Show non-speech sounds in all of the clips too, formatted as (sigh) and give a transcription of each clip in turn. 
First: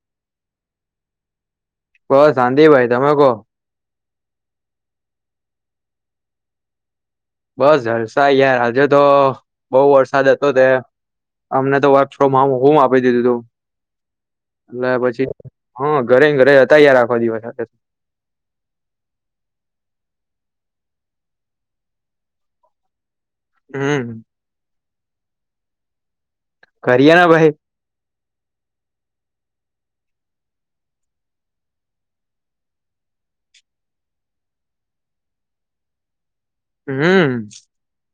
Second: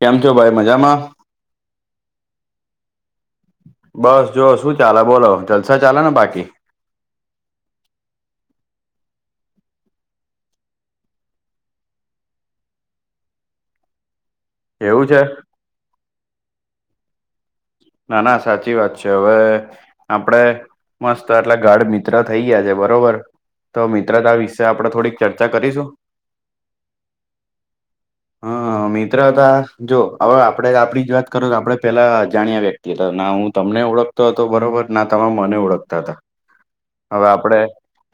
કેમ છો ભાઈ મજામાં? બસ શાંતિ ભાઈ તમે કહો બસ જોઓ શું ચાલે બોલો જલસા ચાલે ને બાકી? બસ જલસા યાર આજે તો બઉ વરસાદ હતો તે અમને તો વર્ક ફ્રોમ હોમ આપી દીધું તું એટલે એવું છે પછી હ ઘરે ને ઘરે હતા આખો દિવસ ના ના સાચી વાત છે હવે આપડે મસ્ત એટલે ગાઢ મિત્ર થઈ ગયા છે બરોબર તો હમ મિત્રતા વિશે આપણેે થોડીક ચર્ચા કરીશું કરીએ ના ભાઈ હ મિત્રતા જો હવે આપડે આપડી જ વાત કરો તો આપડે પેલા અજાણ્યા વ્યક્તિ હતા ના હું તમને ઓળખતો હતો બરોબર ના તમે મને ઓળખતા હતા. હવે હમ આપડે.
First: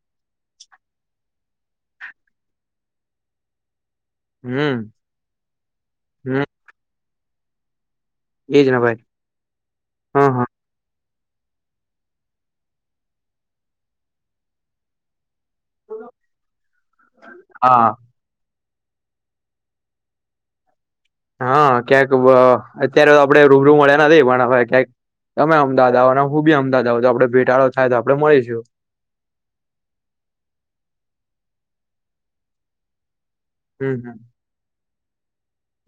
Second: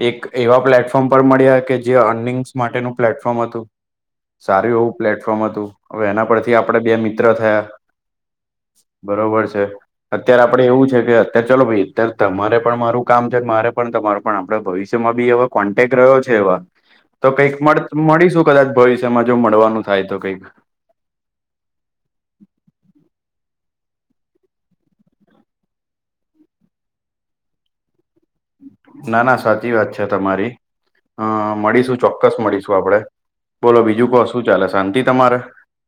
એક એવા પ્લેટફોર્મ પર મળ્યા કે જે એર્નિંગ્સ માટેનું પ્લેટફોર્મ હતું. સારું હમ એવું પ્લેટફોર્મ હતુ. હવે એના હમ પરથી આપડે બે મિત્ર થયા. એજ ને ભાઈ બરોબર છે. હા અત્યારે હા આપડે એવું છે કે તે ચાલો ભાઈ. અત્યારે તમારે પણ મારું કામ છે મારે પણ તમારુ પણ આપડે ભવિષ્યમાં બી એવા કોન્ટેક રહ્યો છે એવા તો કઈક હા મળ-મળીશું કદાચ ભવિષ્યમાં જો મળવાનું થાય તો કંઈક. હા ક્યાંક અહ અત્યારે આપડે રૂબરુ મળ્યા નથી પણ ક્યાંક તમે અમદાવાદ આવો અને હું બી અમદાવાદ આવુ તો આપડે ભેટાડો થાય તો આપડે મળીસુ. ના ના સાચી વાત છે તમારી અહ મળીશું ચોક્કસ મળીશું આપડે. બોલો બીજુ હમ કો શું ચાલે શાંતિ તમારે?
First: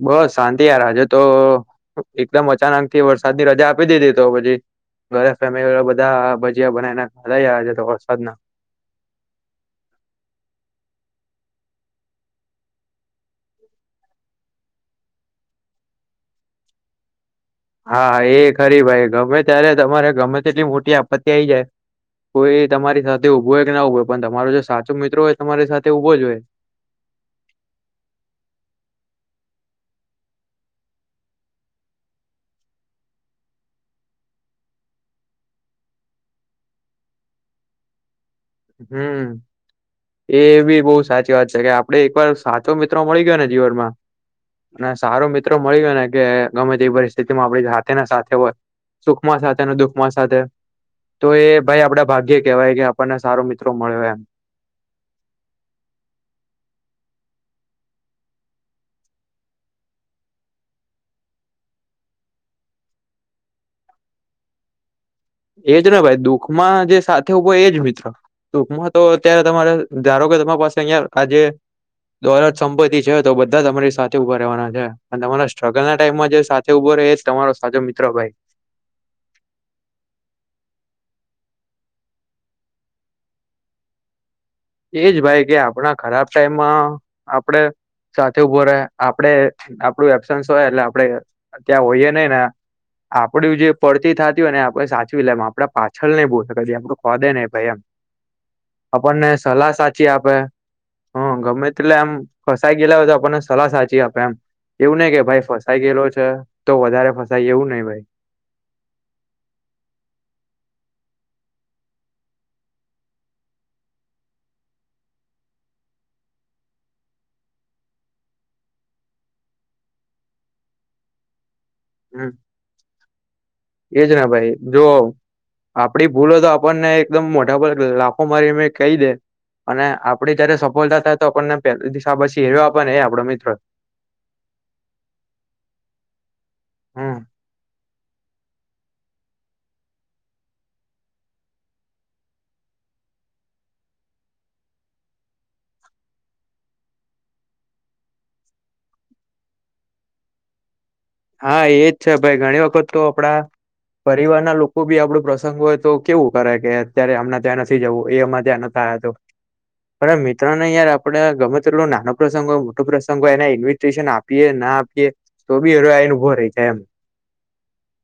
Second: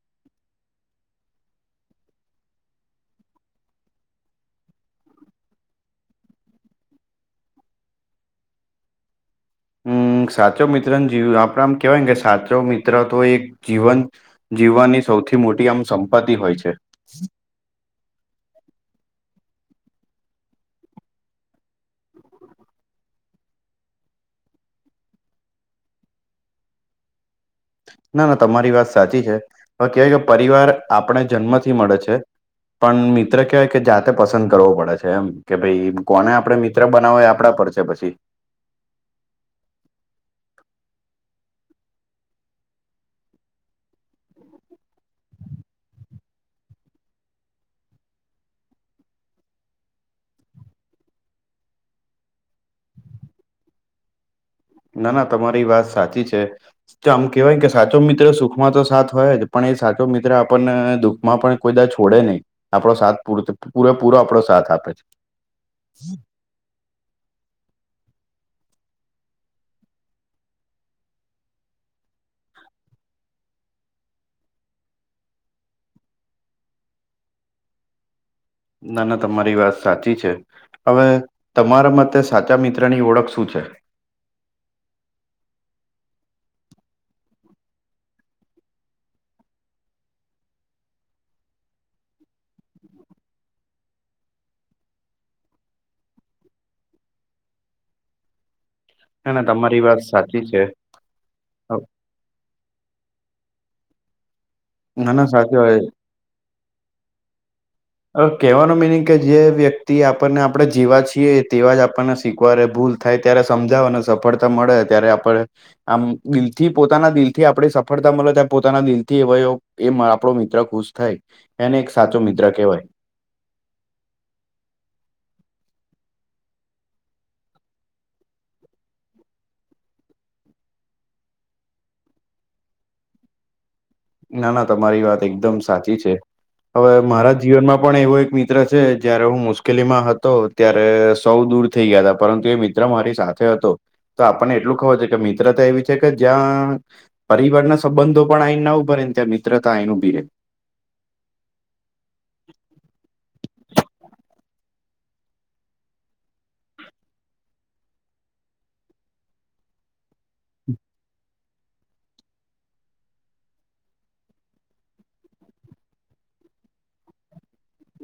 બસ શાંતિ યાર આજે તો એકદમ અચાનક થી વરસાદની રજા આપી દીધી તો પછી ઘરે ફેમિલી બધા ભજીયા બનાવીને ખાધયા તો વરસાદ ના. હમ્મ સાચો મિત્રને જીવ આપડે આમ કેવાય ને કે સાચો મિત્ર તો એક જીવન જીવવાની સૌથી મોટી આમ સંપત્તિ હોય છે. હા એ ખરી ભાઈ ગમે ત્યારે તમારે ગમે તેટલી મોટી આપત્તિ આઈ જાય કોઈ તમારી સાથે ઊભો હોય કે ના ઉભો પણ તમારો જે સાચો મિત્રો હોય તમારી સાથે ઊભો જ હોય. ના ના તમારી વાત સાચી છે હવે કહેવાય કે પરિવાર આપડે જન્મથી મળે છે. પણ મિત્ર કહેવાય કે જાતે પસંદ કરવો પડે છે એમ કે ભાઈ કોને આપડે મિત્ર બનાવાય આપડા પર છે પછી. હમ્મ. એ બી બહુ સાચી વાત છે કે આપડે એક વાર સાચો મિત્રો મળી ગયો ને જીવનમાં અને સારો મિત્રો મળી ગયો ને કે ગમે તેવી પરિસ્થિતિમાં આપડી સાથે ના સાથે હોય. સુખમાં સાથે અને દુખમાં સાથે તો એ ભાઈ આપડા ભાગ્યે કેવાય કે આપણને સારો મિત્રો મળ્યો એમ. ના ના તમારી વાત સાચી છે. તો આમ કેવાય કે સાચો મિત્ર સુખમાં તો સાથ હોય જ પણ એ સાચો મિત્ર આપણને દુખ માં પણ કોઈ દા છોડે નહી આપડો સાથ પૂ પૂરેપૂરો આપડો સાથ આપે છે. એજ ને ભાઈ દુઃખમાં જે સાથે ઉભો હોય એજ મિત્ર. ટૂંકમાં તો અત્યારે તમારે ધારો કે તમારી પાસે અહીંયા આજે દોલત સંપત્તિ છે તો બધા તમારી સાથે ઉભા રેવાના છે અને તમારા સ્ટ્રગલ ના ટાઈમમાં જે સાત તો ઉભો એજ તમારો સાચો મિત્ર ભાઈ. ના ના તમારી વાત સાચી છે. હવે તમારા મતે સાચા મિત્રની ઓળખ શું છે? એજ ભાઈ કે આપણા ખરાબ ટાઈમમાં આપડે સાથે ઉભો રહે આપડે આપડું એબસન્સ હોય એટલે આપડે ત્યાં હોઈય નહ ને આપડું જે પડતી થતી હોય ને આપડે સાચવી લે એમ આપડે પાછળ નહી બોલાય એમું ખદે નહી ભાઈ એમ. આપણને ના ના સલાહ તમારી વાત સાચી આપે. છે. હ ગમે તેટલે એમ ફસાઈ ગયેલા હોય તો આપણને સલાહ સાચી આપે એમ. એવું નહીં ના કે ના ભાઈ સાચી ગયેલો છે તો વધારે ફસાય એવું નહી ભાઈ. હવે કહેવાનો મિનિંગ કે જે વ્યક્તિ આપણને આપણે જેવા છીએ તેવા જ આપણને સ્વીકારે ભૂલ થાય ત્યારે સમજાવો ને સફળતા મળે ત્યારે આપડે આમ દિલથી પોતાના દિલ થી આપડે સફળતા મળે તો પોતાના દિલ થી એવા એ માડ આપડો મિત્ર ખુશ થાય એને એક સાચો હમ મિત્ર કહેવાય. એજ ને ભાઈ જો આપડી ભૂલો તો આપણને એકદમ મોઢા પર લાફો મારી મે કહી દે અને આપડી જયારે સફળતા થાય તો આપણને પેલી દિશા પછી હેરવા આપ ને એ આપડો મિત્રો. ના ના તમારી વાત એકદમ સાચી છે હવે હમ મારા જીવનમાં પણ એવો એક મિત્ર જયારે હું મુશ્કેલીમાં હતો ત્યારે સૌ દૂર થઈ ગયા હતા પરંતુ એ મિત્ર મારી સાથે હતો. તો આપણને એટલું ખવર છે કે મિત્રતા એવી છે કે જ્યાં પરિવારના સંબંધો પણ આઈને (unintelligible) મિત્રતા આવીને ઉભી રહે. હા એજ છે ભાઈ ઘણી વખત તો આપડા પરિવારના લોકો બી આપડો પ્રસંગ હોય તો કેવું કરે કે અત્યારે હમણાં ત્યાં નથી જવું એ અમારે ત્યાં ન (unintelligible) પણ આ મિત્રો ને યાર આપડે ગમે ટલો નાનો પ્રસંગ હોય મોટો પ્રસંગ હોય એને ઇન્વીિટેશન આપીએ ના આપીએ તો બી એ ઉભો રેય જાય એમ.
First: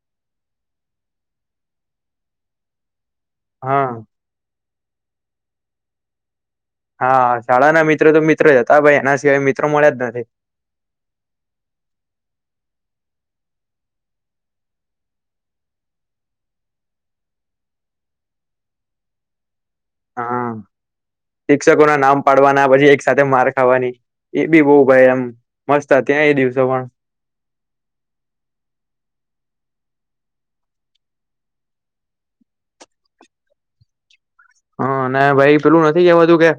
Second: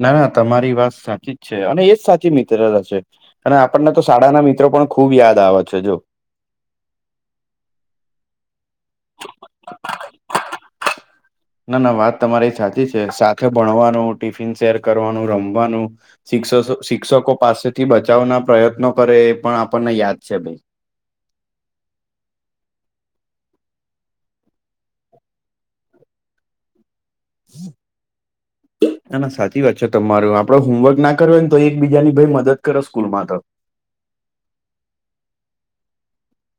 ના ના તમારી વાત સાચી જ છે અને એજ સાચી મિત્રતા છે અને આપણને હા તો શાળાના મિત્રો પણ ખુબ યાદ આવે છે જો. હા શાળાના મિત્રો તો મિત્રો જ હતા ભાઈ એના સિવાય મિત્રો મળ્યા જ નથી. ના ના વાત તમારી સાચી છે સાથે ભણવાનું ટિફિન શેર કરવાનું રમવાનું શિક્ષ શિક્ષકો પાસેથી બચાવના પ્રયત્નો કરે એ પણ આપણને યાદ છે ભાઈ. શિક્ષકોના નામ પાડવાના પછી એક સાથે માર ખાવાની. એબી બઉ ભાઈ મસ્ત હતી ને એ દિવસો પણ. ના ના સાચી વાત છે તમારી આપડે હોમવર્ક ના કર્યો હોય ને તો એકબીજાની ભાઈ મદદ કરો સ્કૂલમાં તો. હા અને ભાઈ પેલું નથી કેવાતું કે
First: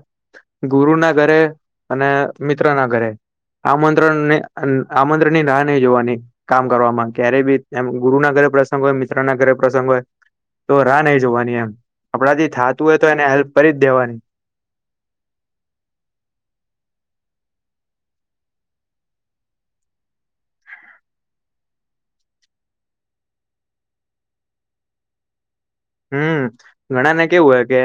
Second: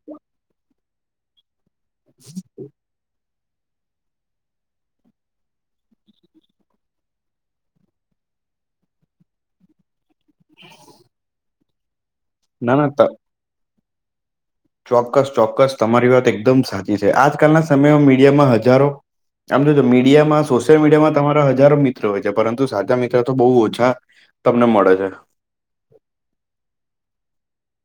ગુરુ ના ઘરે અને મિત્ર ના ઘરે આમંત્રણને આમંત્રણ ની ના નહી રેવાની. કામ કરવામાં ક્યારેય બી એમ ગુરુ ના ઘરે પ્રસંગ હોય મિત્ર ના ઘરે પ્રસંગ હોય તો રાહ નહી જોવાની એમ આપણા થી ના થાતું ના હોય ત તો એને હેલ્પ કરી જ દેવાની. ચોક્કસ ચોક્કસ તમારી વાત એકદમ સાચી છે આજકાલના સમયમાં મીડિયામાં હજારો આમ જો તો મીડિયામાં સોશિયલ મીડિયામાં તમારા હજારો મિત્રો હોય છે પરંતુ સાચા મિત્ર તો બહુ ઓછા તમને મળે છે. હમ ઘણા ને કેવું હોય કે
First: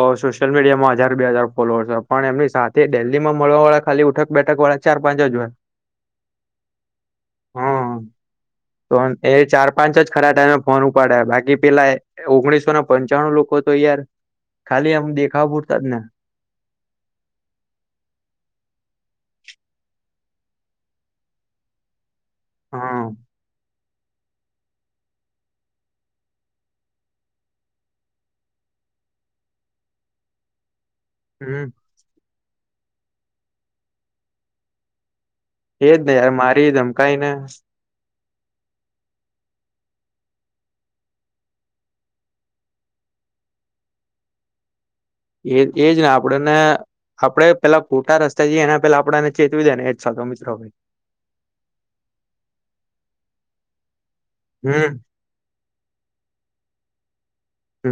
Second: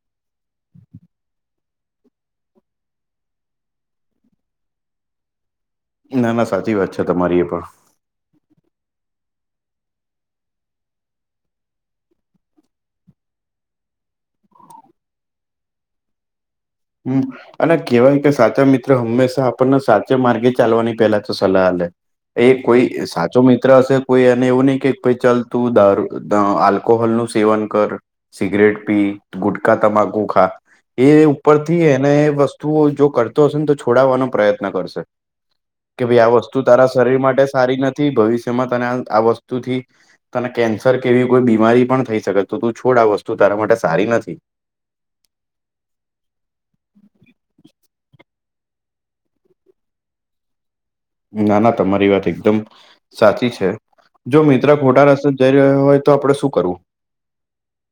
ઓ સોશિયલ મીડિયા માં હજાર બે હજાર ફોલોઅર્સ છે પણ એમની સાથે ડેઇલીમાં મળવાળા ખાલી ઉઠક બેઠક વાળા ચાર પાંચ જ હોય. ના ના સાચી વાત છે તમારી એ પણ. હા તો એ ચાર પાંચ ખરા ટાઈમે ફોન ઉપાડે બાકી પેલા ઓગણીસો ને પંચાણું લોકો તો યાર ખાલી આમ દેખાવ પૂરતા જ ને. હમ. અને કેહેવાય કે સાચા મિત્ર હંમેશા આપણને સાચા માર્ગે ચાલવાની પેલા તો સલાહ આલે. એ હા કોઈ સાચો મિ ત્ર હશે કોઈ એને એવું નહીં કે ભાઈ ચાલ તું દાર આલ્કોહોલ નું સેવન કર સિગરેટ પી ગુટખા તમાકુ ખા એ હમ ઉપરથી એને વસ્તુઓ જો કરતો હશે તો છોડાવવાનો પ્રયત્ન કરશે. એજ કે ને ભાઈ યાર આ વસ્તુ મારી તારા ધમકાઈ શરીર ને માટે સારી નથી ભવિષ્યમાં તને આ વસ્તુથી તને કેન્સર કેવી કોઈ બીમારી પણ થઈ શકે તો તું છોડ આ વસ્તુ તારા માટે સારી નથી. એ એજ ને આપડને આપડે પેલા ખોટા રસ થયએ એના પેલા આપણા ને ચેતવી દે ને એ જ સાચો મિત્ર ના ના તમારી વાત એકદમ સાચી છે જો મિત્ર હમ ખોટા રસ જઈ રહ્યો હોય તો આપણે શું કરવું.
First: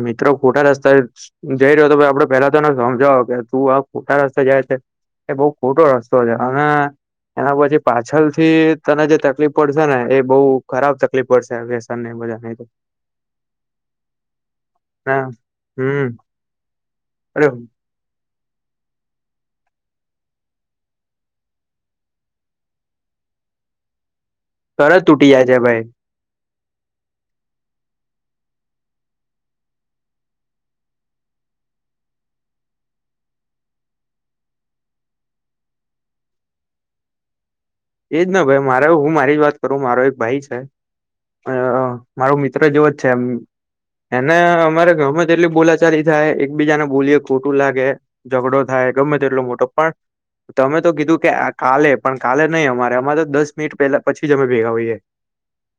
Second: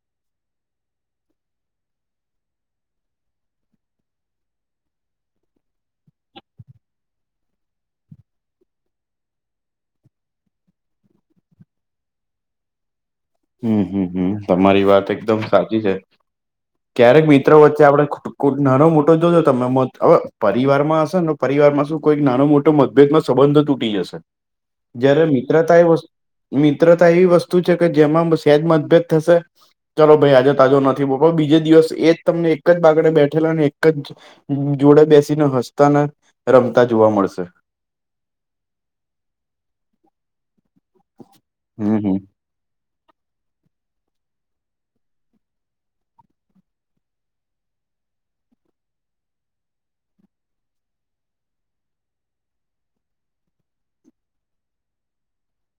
મિત્રો ખોટા રસ્તે જઈ રહ્યો તો આપડે પેલા તોને સમજાવો કે તું આ ખોટા રસ્તે જાય છે. એ બહુ ખોટો રસ્તો છે અને એના પછી પાછળ થી તને જે તકલીફ પડશે ને એ બહુ ખરાબ તકલીફ પડશે. તને બધા ને. હમ- હમ- હમ તમારી વાત હા એકદમ સાચી છે. હમ ક્યારેક અરે મિત્રો વચ્ચે આપડે કોક નાનો મોટો જો-જો તમે મત, હવે પરિવારમાં હશે ને પરિવારમાં શું કોઈક નાનો મોટો મતભેદ સંબંધ તૂટી જશે. તરત જયારે તૂટી જાય છે મિત્રતા ભાઈ એ વસ્ મિત્રતા એવી વસ્તુ છે કે જેમાં સેજ મતભેદ થશે. ચાલો ભઈ આજે તાજો નથી બો (unintelligible) બીજે દિવસ એજ તમને એક જ બાગડે બેઠેલા ને એક જ જોડે બેસી ને હસતા ને રમતા જોવા મળશે. એજ ના ભાઈ મારે હું મારી જ વાત કરું મારો એક ભાઈ છે અ હમ હમ મારો મિત્ર જેવો જ છે એમ. એને અમારે ઘરમાં એટલી બોલાચાલી થાય એકબીજા ને બોલીએ ખોટું લાગે. ઝઘડો થાય ગમે તેટલો મોટો પણ તમે તો કીધું કે આ કાલે પણ કાલે નહીં, અમારે અમાર તો દસ મિનિટ પેલા પછી જ અમે ભેગા હોઈએ.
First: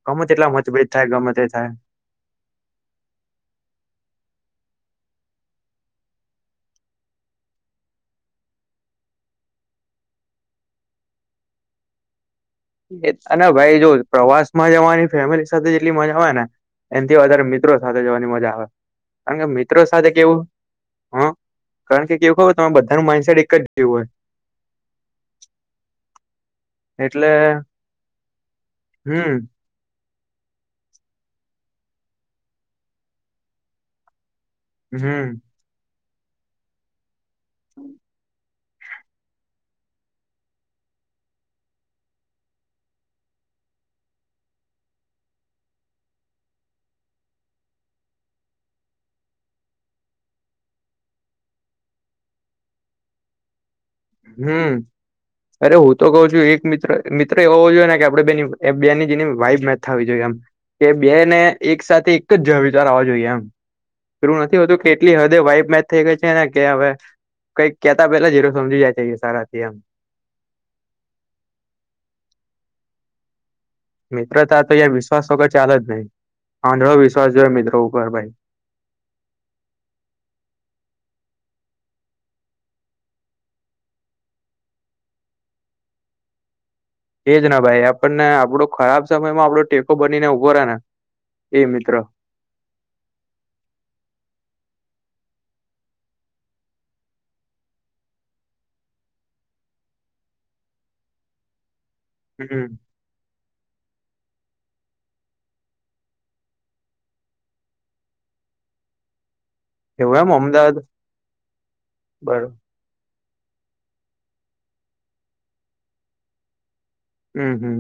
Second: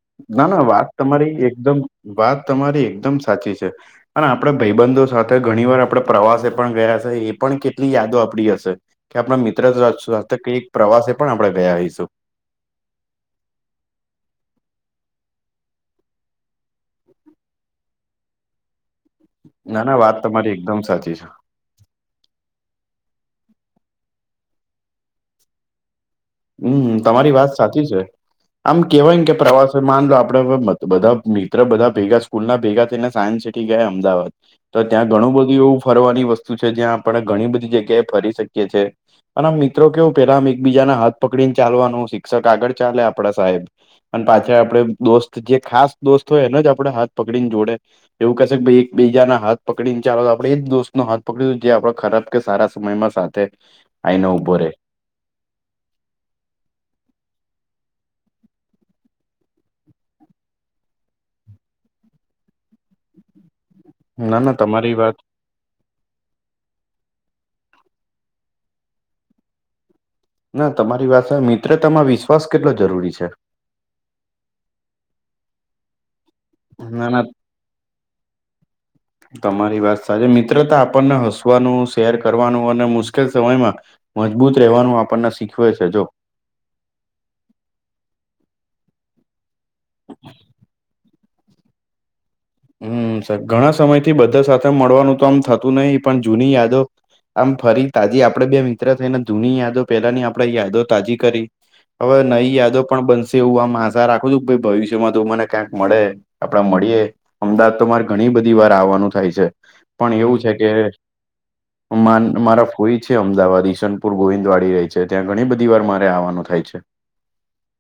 ગમે તેટલા ના-ના વાત મતભેદ થાય ગમે તમારી તે થાય એકદમ વાત તમારી એકદમ સાચી છે. અને આપણે ભાઈબંધો સાથે ઘણી વાર આપણે પ્રવાસે પણ ગયા હસે. એ પણ કેટલી યાદો આપડી હશે. કે આપણા મિત્ર સાથે કે એક પ્રવાસે પણ આપણે ગયા હઈશું. અને ભઈ જો, પ્રવાસમાં જવાની ફેમિલી જેટલી મજા આવે ને એનથી વધારે મિત્રો સાથે જવાની મજા આવે. કારણ કે ના મિત્રો ના સાથે વાત કેવું તમારી એકદમ સાચી છે હ કારણ કે કેવું ખબર તમારે બધાનું માઇન્ડસેટ એક જ જેવું હોય. હમ, એટલે તમારી વાત સાચી છે. આમ કેવાય કે હમ પ્રવાસ માન લો આપડે બધા મિત્ર બધા ભેગા સ્કૂલ ના ભેગા થઈને સાયન્સ સિટી ગયા અમદાવાદ. તો ત્યાં ઘણું હમ બધું એવું ફરવાની વસ્તુ છે. જ્યાં આપણે ઘણી બધી જગ્યાએ ફરી શકીએ. છે. અને આમ મિત્રો કેવું પેલા આમ એકબીજાના હાથ પકડી ને ચાલવાનું. શિક્ષક આગળ ચાલે આપડા સાહેબ. અને પાછળ આપડે દોસ્ત જે ખાસ દોસ્ત હોય એને જ આપડે હાથ પકડી ને જોડે. એવું કહેશે ભઇ એક બીજાના હાથ પકડી ન ચાલો તો આપડે એ જ દોસ્ત નો હાથ પકડીયુ કે જે આપડા ખરાબ કે સારા સમયમાં સાથ. તે. હમ. અરે હું તો કઉ છું એક મિત્ર-મિત્ર એવો હોવો જોઈએ ને કે આપણે બેની-બેની જેની વાઈબ મેચ થવી જોઈએ એમ. કે બે ને એક સાથે એક જ વિચાર આવવા જોઈએ એમ. (unintelligible) ના એવું ના નથી હોતું તમારી વાત કેટલી હદે વાઇબ મેચ. થઈ ગઈ છે ને કે હવે કંઈક કેતા પેલા જ એતો સમજી જાય છે સારા હતી એમ. ના તમારી (unintelligible) મિત્રતામાં વિશ્વાસ કેટલો જરૂરી છે. મિત્રતા તો અહીયા વિશ્વાસ વગર ચાલે જ નહી. આંધળો ના ના વિશ્વાસ જોઇયે મિત્રો ઉપર ભાઈ. તમારી વાત સાચી. મિત્રતા આપણને હસવાનું, શેર કરવાનું અને મુશ્કેલ સમયમાં મજબૂત રહેવાનું આપણને શીખવે છે જો. એજ ના ભાઈ, આપણને આપડો ખરાબ સમયમાં આપડો ટેકો બનીને ઉભો રહે ને એ મિત્ર. હમ, સર ઘણા સમય થી બધા સાથે મળવાનું તો આમ થતું નહી પણ જૂની યાદો. આમ ફરી તાજી આપડે બે મિત્ર થઈને ધૂની યાદો પેલાની આપણેે યાદો તાજી કરી. હવે નઈ હમ યાદો પણ બનશે. એવું આમ આશા રાખું છું ભઈ ભવિષ્યમાં તુ મને ક્યાંક મળે આપડે મળીએે. અમદાવાદ તો મારે ઘણી બધી વાર આવવાનું થાય છે. પણ એમ એવું છે કે અમદાવાદ મન બરોબર મારા કોઈ છે અમદાવાદ ઈસનપુર ગોવિંદવાડી રેય છે. ત્યાં ઘણી બધી વાર મારે આવવાનું થાય છે. હમ હમ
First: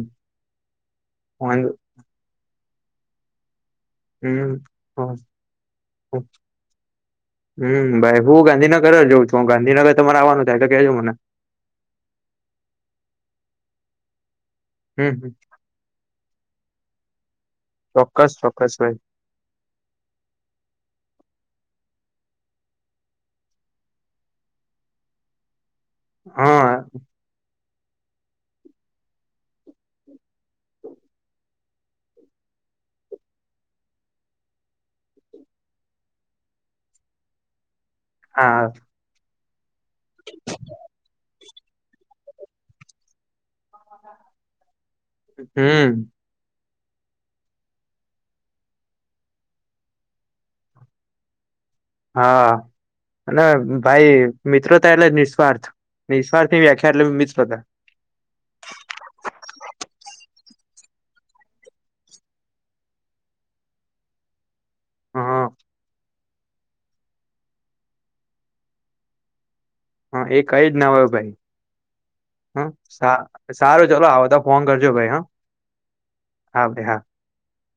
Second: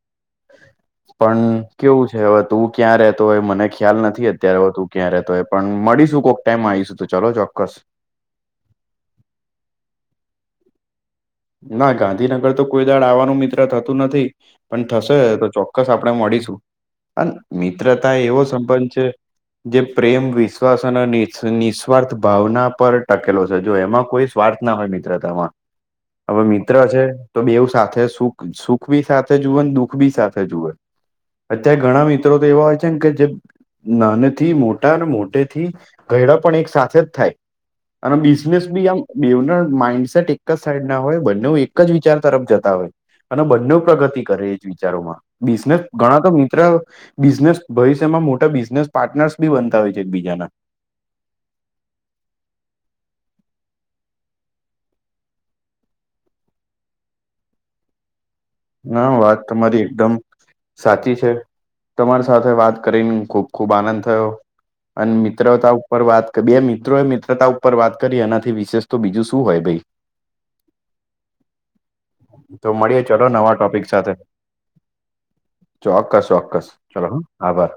પણ વાંધો કેવું છે હવે તું ક્યાં રેતો હોય મને ખ્યા ખ્યાલ નથી હમ ત્યારે તુ ક્યાં રેતો હોય પણ મળીશું કોક ટાઈમ આઈશ તો ચાલો તો ચોક્કસ. તો ગાંધીનગર તમારે આવવાનું થાય તો કેજો મને. ના ગાંધીનગર તો કોઈ દાળા આવવાનું મિત્ર થતું નથી પણ થશે હમ તો ચો ક્કસ આપણે મળીશું અને મિત્રતા એ ચોક્કસ એવો ચોક્કસ સંબંધ ભાઈ છે. જે પ્રેમ વિશ્વાસ અને નિસ્વાર્થ ભાવના પર ટકેલો છે જો એમાં કોઈ સ્વાર્થ ના હોય મિત્રતામાં હવે મિત્ર હા છે. તો બેવું સાથે સુખ સુખ બી સાથે જુવે ને દુખ બી સાથે જુએ. અત્યારે ઘણા મિત્રો તો એવા હોય છે ને કે જે નાને થી મોટા અને મોટે થી ગયડા પણ એક સાથે જ થાય અને બિઝનેસ હા બી આમ બેવના માઇન્ડસેટ એક જ સાઈડ ના હોય બંને એક જ વિચાર તરફ જતા હોય. અને બંને પ્રગતિ કરે વિચારોમાં બિઝનેસ હમ ઘણા તો મિત્ર બિઝનેસ ભવિષ્યમાં મોટા બિઝનેસ પાર્ટનર્સ બી બનતા હોય છે એક બીજાના આ અને ભાઈ મિત્રોતા એટલે નિઃસ્વાર્થ નિઃસ્વાર્થની વ્યાખ્યા એટલે મિત્રોતા ના વાત તમારી એકદમ સાચી છે તમારી સાથે વાત કરીને ખૂબ ખૂબ આનંદ થયો. અને હા મિત્રતા ઉપર વાત કે બે મિત્રો એ મિત્રતા ઉપર વાત કરી એનાથી વિશેષ તો બીજું શું હોય ભઈ. હા એ કઈ ના જ હોય ભઈ હ તો મળીએ હા ચલો નવા ટોપિક સારું ચલો સાથે આવતા ફોન કરજો ભઈ હ ચોક્કસ ચોક્કસ હા ભાઈ હા. ચલો હ આભાર.